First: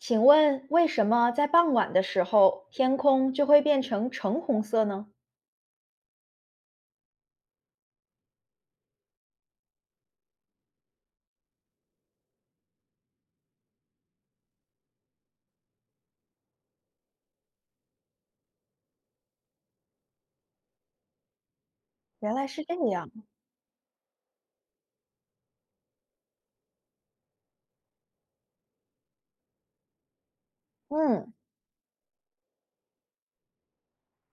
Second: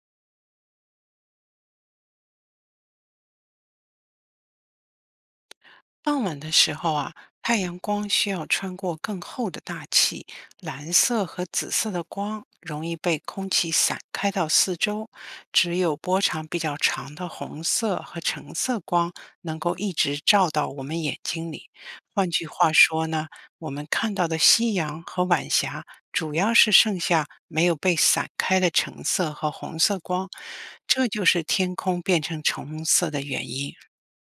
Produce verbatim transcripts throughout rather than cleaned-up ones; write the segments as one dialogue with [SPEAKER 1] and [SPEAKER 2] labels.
[SPEAKER 1] 请问为什么在傍晚的时候，天空就会变成橙红色呢？
[SPEAKER 2] 傍晚的时候啊，太阳光需要穿过更厚的大气，蓝色和紫色的光容易被空气散开到四周，只有波长比较长的红色和橙色光能够一直照到我们眼睛里。换
[SPEAKER 1] 原来
[SPEAKER 2] 句
[SPEAKER 1] 是
[SPEAKER 2] 话
[SPEAKER 1] 这
[SPEAKER 2] 说
[SPEAKER 1] 样。
[SPEAKER 2] 呢，我们看到的夕阳和晚霞主要是剩下没有被散开的橙色和红色光，这就
[SPEAKER 1] 嗯，
[SPEAKER 2] 是天空变成橙红色的原因。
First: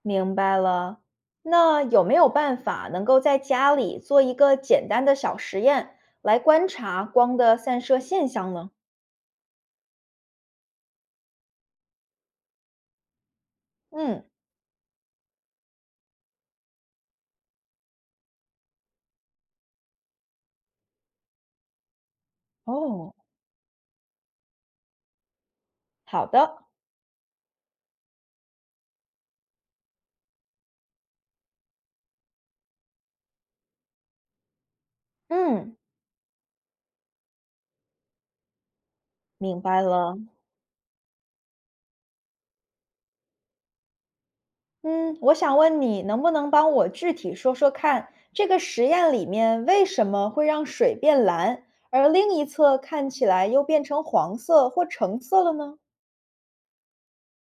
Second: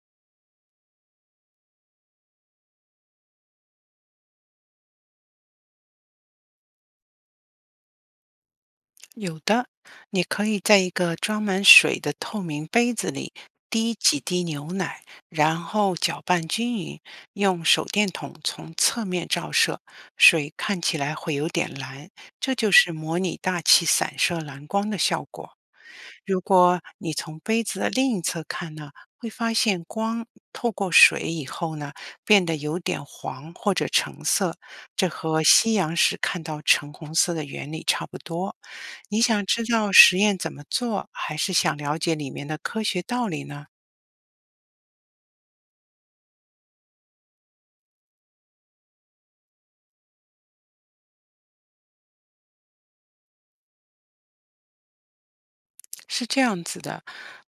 [SPEAKER 1] 明白了。那有没有办法能够在家里做一个简单的小实验，来观察光的散射现象呢？
[SPEAKER 2] 有的，你可以在一个装满水的透明杯子里滴几
[SPEAKER 1] 嗯，
[SPEAKER 2] 滴牛奶，然后搅拌均匀，用手电筒从侧面照射，水看起来会有点蓝，这就是
[SPEAKER 1] 哦，
[SPEAKER 2] 模拟大气散射蓝光的效果。
[SPEAKER 1] 好
[SPEAKER 2] 如
[SPEAKER 1] 的。
[SPEAKER 2] 果你从杯子的另一侧看呢，会发现光透过水以后呢，变得有点黄或者橙色，这和夕
[SPEAKER 1] 嗯，
[SPEAKER 2] 阳时看到橙红色的原理差不多。你想
[SPEAKER 1] 明
[SPEAKER 2] 知
[SPEAKER 1] 白
[SPEAKER 2] 道
[SPEAKER 1] 了。
[SPEAKER 2] 实验怎么做，还是想了解里面的科学道理呢？
[SPEAKER 1] 嗯，我想问你，能不能帮我具体说说看，这个实验里面为什么会让水变蓝，而另一侧看起来又变成黄色或橙色了呢？
[SPEAKER 2] 是这样子的，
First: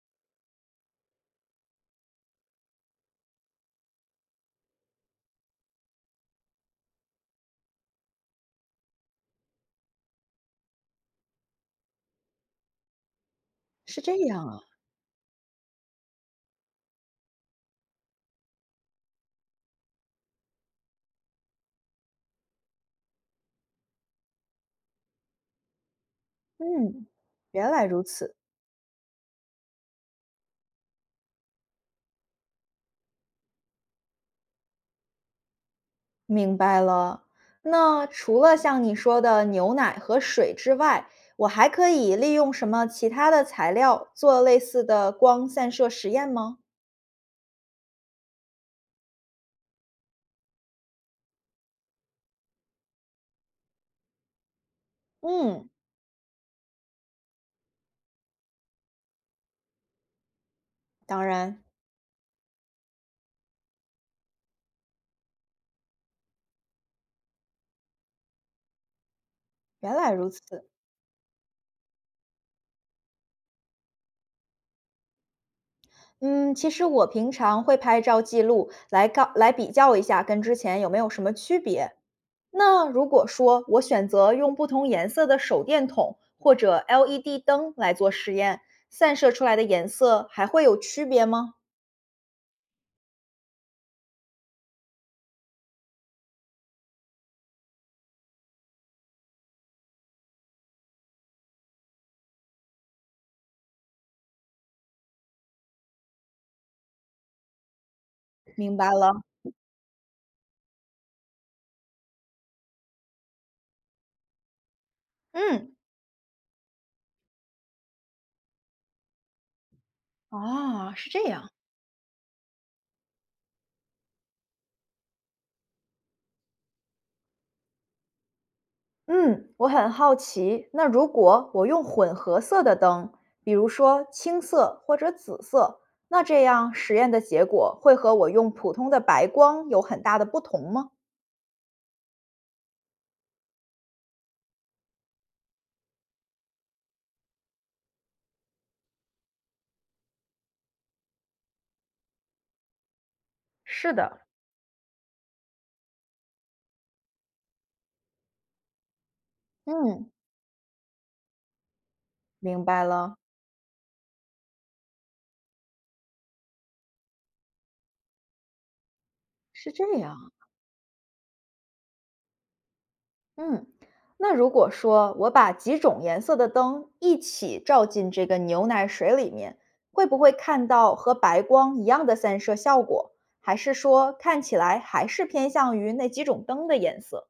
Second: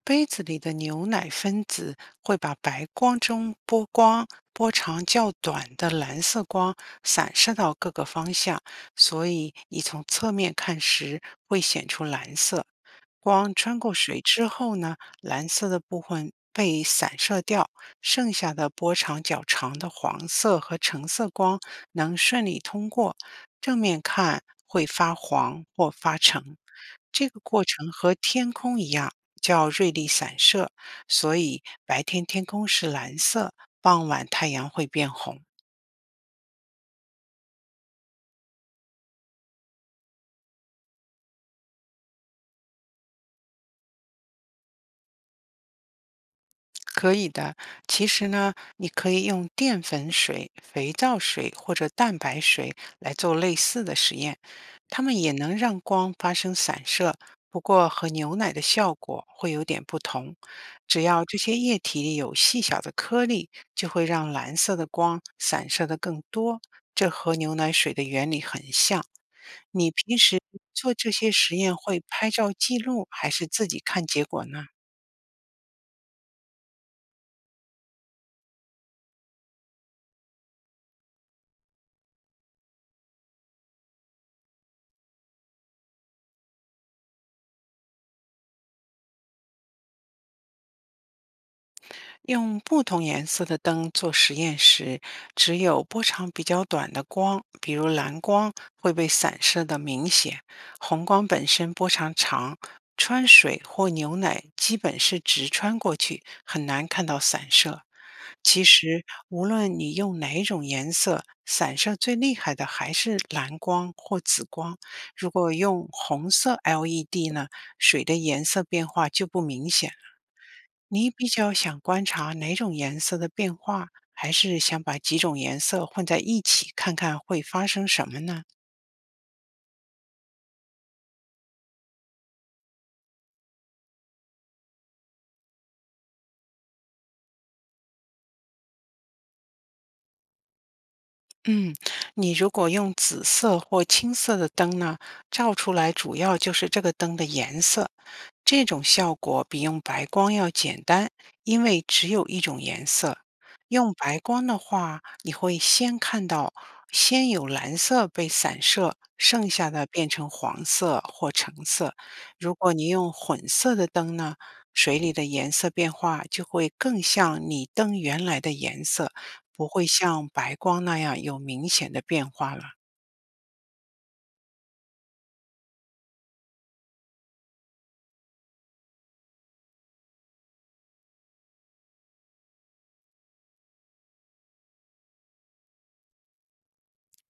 [SPEAKER 2] 杯子里的牛奶分子会把白光中波光波长较短的蓝色光散射到各个方向，所以你从侧面看时会显出蓝色。光穿过
[SPEAKER 1] 是这
[SPEAKER 2] 水
[SPEAKER 1] 样
[SPEAKER 2] 之
[SPEAKER 1] 啊，
[SPEAKER 2] 后呢，蓝色的部分被散射掉，剩下的波长较长的黄色和橙色光能顺利通过。正面看会发黄或发橙，
[SPEAKER 1] 嗯，
[SPEAKER 2] 这个过
[SPEAKER 1] 原来
[SPEAKER 2] 程
[SPEAKER 1] 如
[SPEAKER 2] 和
[SPEAKER 1] 此。
[SPEAKER 2] 天空一样，叫瑞丽散射，所以白天天空是蓝色，傍晚太阳会变红。
[SPEAKER 1] 明白了。那除了像你说的牛奶和水之外，我还可以利用什么其他的材料做类似的光散射实验吗？
[SPEAKER 2] 可以的，其实呢，你可以用淀粉水、肥皂水或者蛋白水来做类似的实验，它们也能
[SPEAKER 1] 嗯，
[SPEAKER 2] 让光发生散射，不过和牛奶的效果会有点不同。只
[SPEAKER 1] 当
[SPEAKER 2] 要这些
[SPEAKER 1] 然，
[SPEAKER 2] 液体里有细小的颗粒，就会让蓝色的光散射的更多。这和牛奶水的原理很像。你
[SPEAKER 1] 原来
[SPEAKER 2] 平
[SPEAKER 1] 如
[SPEAKER 2] 时
[SPEAKER 1] 此。
[SPEAKER 2] 做这些实验会拍照记录，还是自己看结果呢？
[SPEAKER 1] 嗯，其实我平常会拍照记录来告来比较一下，跟之前有没有什么区别。那如果说我选择用不同颜色的手电筒或者 L E D 灯来做实验，散射出来的颜色还会有区别吗？
[SPEAKER 2] 用不同颜色的灯做实验时，只有波长比较短的光，比如蓝光，会被散射的明显。红光本身波长长，穿水或牛奶基本是直穿过去，很难看到散射。其
[SPEAKER 1] 明白
[SPEAKER 2] 实，
[SPEAKER 1] 了。
[SPEAKER 2] 无论你用哪一种颜色，散射最厉害的还是蓝光或紫光。如果
[SPEAKER 1] 嗯，
[SPEAKER 2] 用红色 L E D 呢，水的颜色变化就不明显。
[SPEAKER 1] 啊，是
[SPEAKER 2] 你
[SPEAKER 1] 这
[SPEAKER 2] 比
[SPEAKER 1] 样。
[SPEAKER 2] 较想观察哪种颜色的变化，还是想把几种颜色混在一起看看会发生什么呢？
[SPEAKER 1] 嗯，我很好奇，那如果我用混合色的灯，比如说青色或者紫色，那这样实验的结果会和我用普通的白光有很大的不同吗？
[SPEAKER 2] 嗯，你如果用紫色或青色的灯呢，照出来主要就是这个灯的颜色，这种效果比用白光要简单，因为只有一种颜色。用
[SPEAKER 1] 是
[SPEAKER 2] 白
[SPEAKER 1] 的，
[SPEAKER 2] 光的话，你会先看到，先有蓝色被散射，剩下的变
[SPEAKER 1] 嗯，
[SPEAKER 2] 成黄色或橙色。如
[SPEAKER 1] 明
[SPEAKER 2] 果
[SPEAKER 1] 白
[SPEAKER 2] 你用
[SPEAKER 1] 了，
[SPEAKER 2] 混色的灯呢，水里的颜色变化就会更像你灯原来的颜色，不
[SPEAKER 1] 是这
[SPEAKER 2] 会像
[SPEAKER 1] 样。
[SPEAKER 2] 白光那样有明显的变化了。
[SPEAKER 1] 嗯，那如果说我把几种颜色的灯一起照进这个牛奶水里面，会不会看到和白光一样的散射效果？还是说看起来还是偏向于那几种灯的颜色？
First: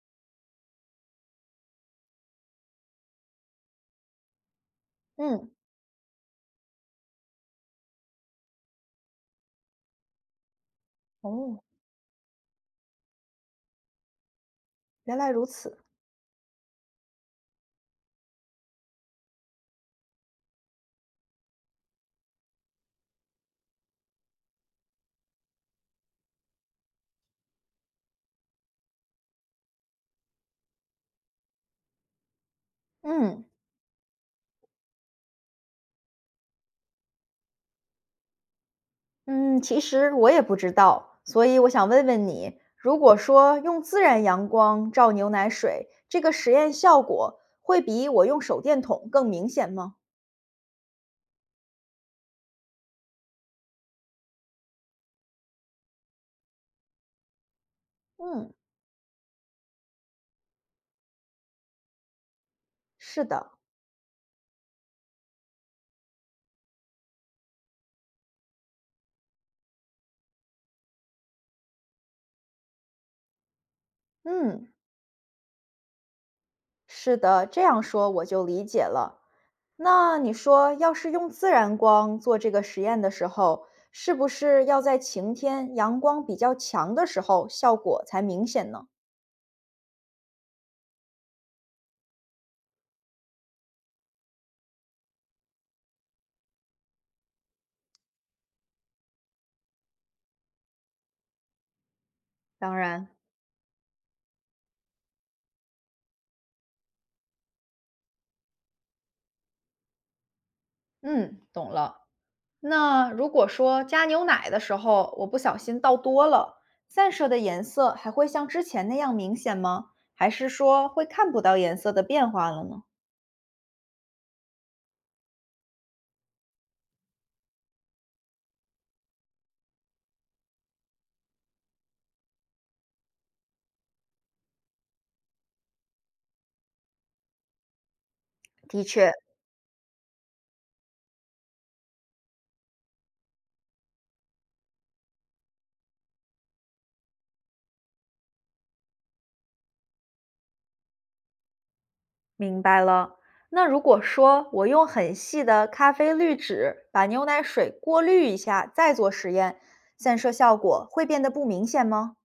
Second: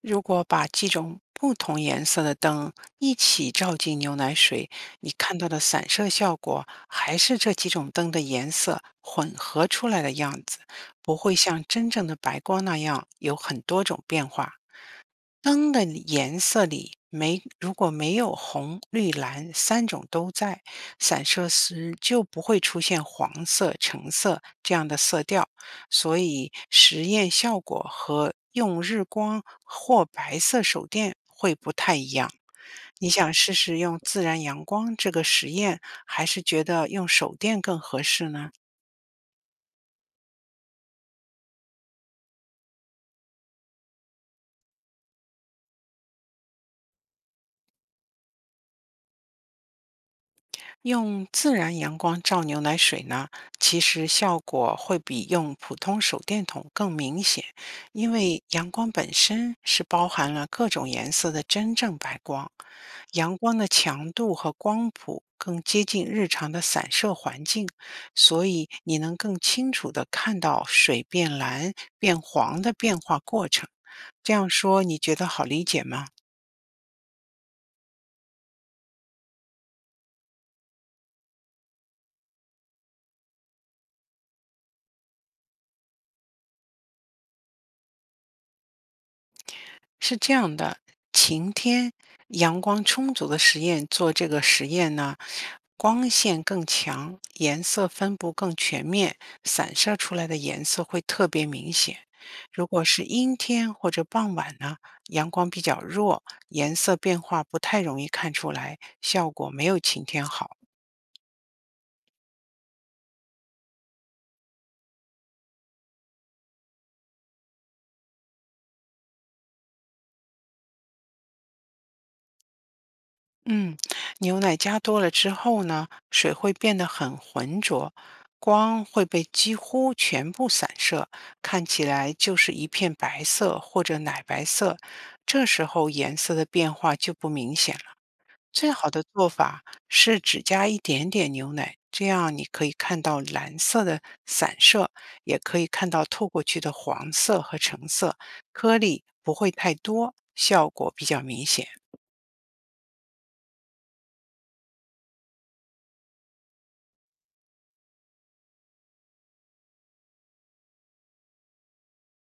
[SPEAKER 2] 如果把几种不同颜色的灯一起照进牛奶水，你看到
[SPEAKER 1] 嗯，
[SPEAKER 2] 的散射效果还是这几种灯的颜色混合出来的样子，不会
[SPEAKER 1] 哦，
[SPEAKER 2] 像真正的白光那样有很多种变化。
[SPEAKER 1] 原来如
[SPEAKER 2] 灯
[SPEAKER 1] 此。
[SPEAKER 2] 的颜色里没如果没有红、绿、蓝三种都在，散射时就不会出现黄色、橙色这样的色调，所以实验效果和用日光或白色手电会不太一样。你想
[SPEAKER 1] 嗯。
[SPEAKER 2] 试试用自然阳光这个实验，还是觉得用手电更合适呢？
[SPEAKER 1] 嗯，其实我也不知道，所以我想问问你，如果说用自然阳光照牛奶水，这个实验效果会比我用手电筒更明显吗？
[SPEAKER 2] 用自然阳光照牛奶水呢，其实效果会比用普通手电筒更明显，因为
[SPEAKER 1] 嗯，
[SPEAKER 2] 阳光本身是包含了各种颜色的真正白光，
[SPEAKER 1] 是
[SPEAKER 2] 阳
[SPEAKER 1] 的，
[SPEAKER 2] 光的强度和光谱更接近日常的散射环境，所以你能更清楚地看到水变蓝、变黄的变化过程。这样
[SPEAKER 1] 嗯，
[SPEAKER 2] 说，你觉得好理解吗？
[SPEAKER 1] 是的，这样说我就理解了。那你说，要是用自然光做这个实验的时候，是不是要在晴天阳光比较强的时候，效果才明显呢？
[SPEAKER 2] 是这样的，晴天、阳光充足的实验做这个实验呢，光线更强，颜色分布更全面，散射出来的颜色会特别明显。如
[SPEAKER 1] 当
[SPEAKER 2] 果是
[SPEAKER 1] 然，
[SPEAKER 2] 阴天或者傍晚呢，阳光比较弱，颜色变化不太容易看出来，效果没有晴天好。
[SPEAKER 1] 嗯，懂了。那如果说加牛奶的时候，我不小心倒多了，散射的颜色还会像之前那样明显吗？还是说会看不到颜色的变化了呢？
[SPEAKER 2] 嗯，牛奶加多了之后呢，水会变得很浑浊，光会被几乎全部散射，看起来就是一片白色或者奶白色。这时候颜色的变化就不明显了。最
[SPEAKER 1] 的
[SPEAKER 2] 好的
[SPEAKER 1] 确，
[SPEAKER 2] 做法是只加一点点牛奶，这样你可以看到蓝色的散射，也可以看到透过去的黄色和橙色，颗粒不会太多，效果比较明显。
[SPEAKER 1] 明白了。那如果说我用很细的咖啡滤纸把牛奶水过滤一下，再做实验，散射效果会变得不明显吗？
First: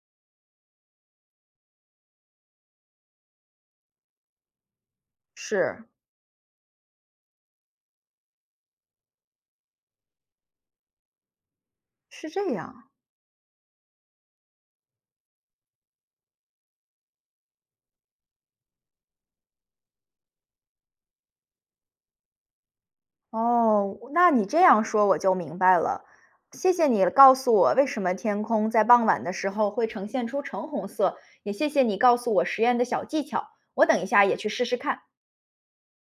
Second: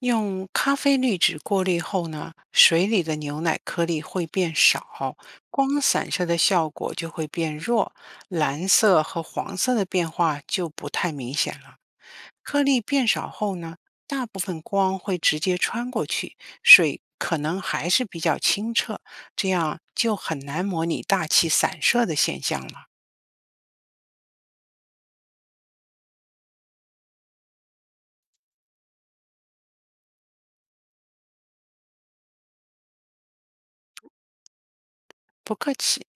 [SPEAKER 2] 用咖啡滤纸过滤后呢，水里的牛奶颗粒会变少，光
[SPEAKER 1] 是，
[SPEAKER 2] 散射的效果就会变弱，蓝色和黄色的变化就不太明显了。
[SPEAKER 1] 是这
[SPEAKER 2] 颗粒
[SPEAKER 1] 样。
[SPEAKER 2] 变少后呢，大部分光会直接穿过去，水可能还是比较清澈，这样就很难模拟大气散射的现象了。
[SPEAKER 1] 哦，那你这样说我就明白了。谢谢你告诉我为什么天空在傍晚的时候会呈现出橙红色，也谢谢你告诉我实验的小技巧，我等一下也去试试看。
[SPEAKER 2] 不客气。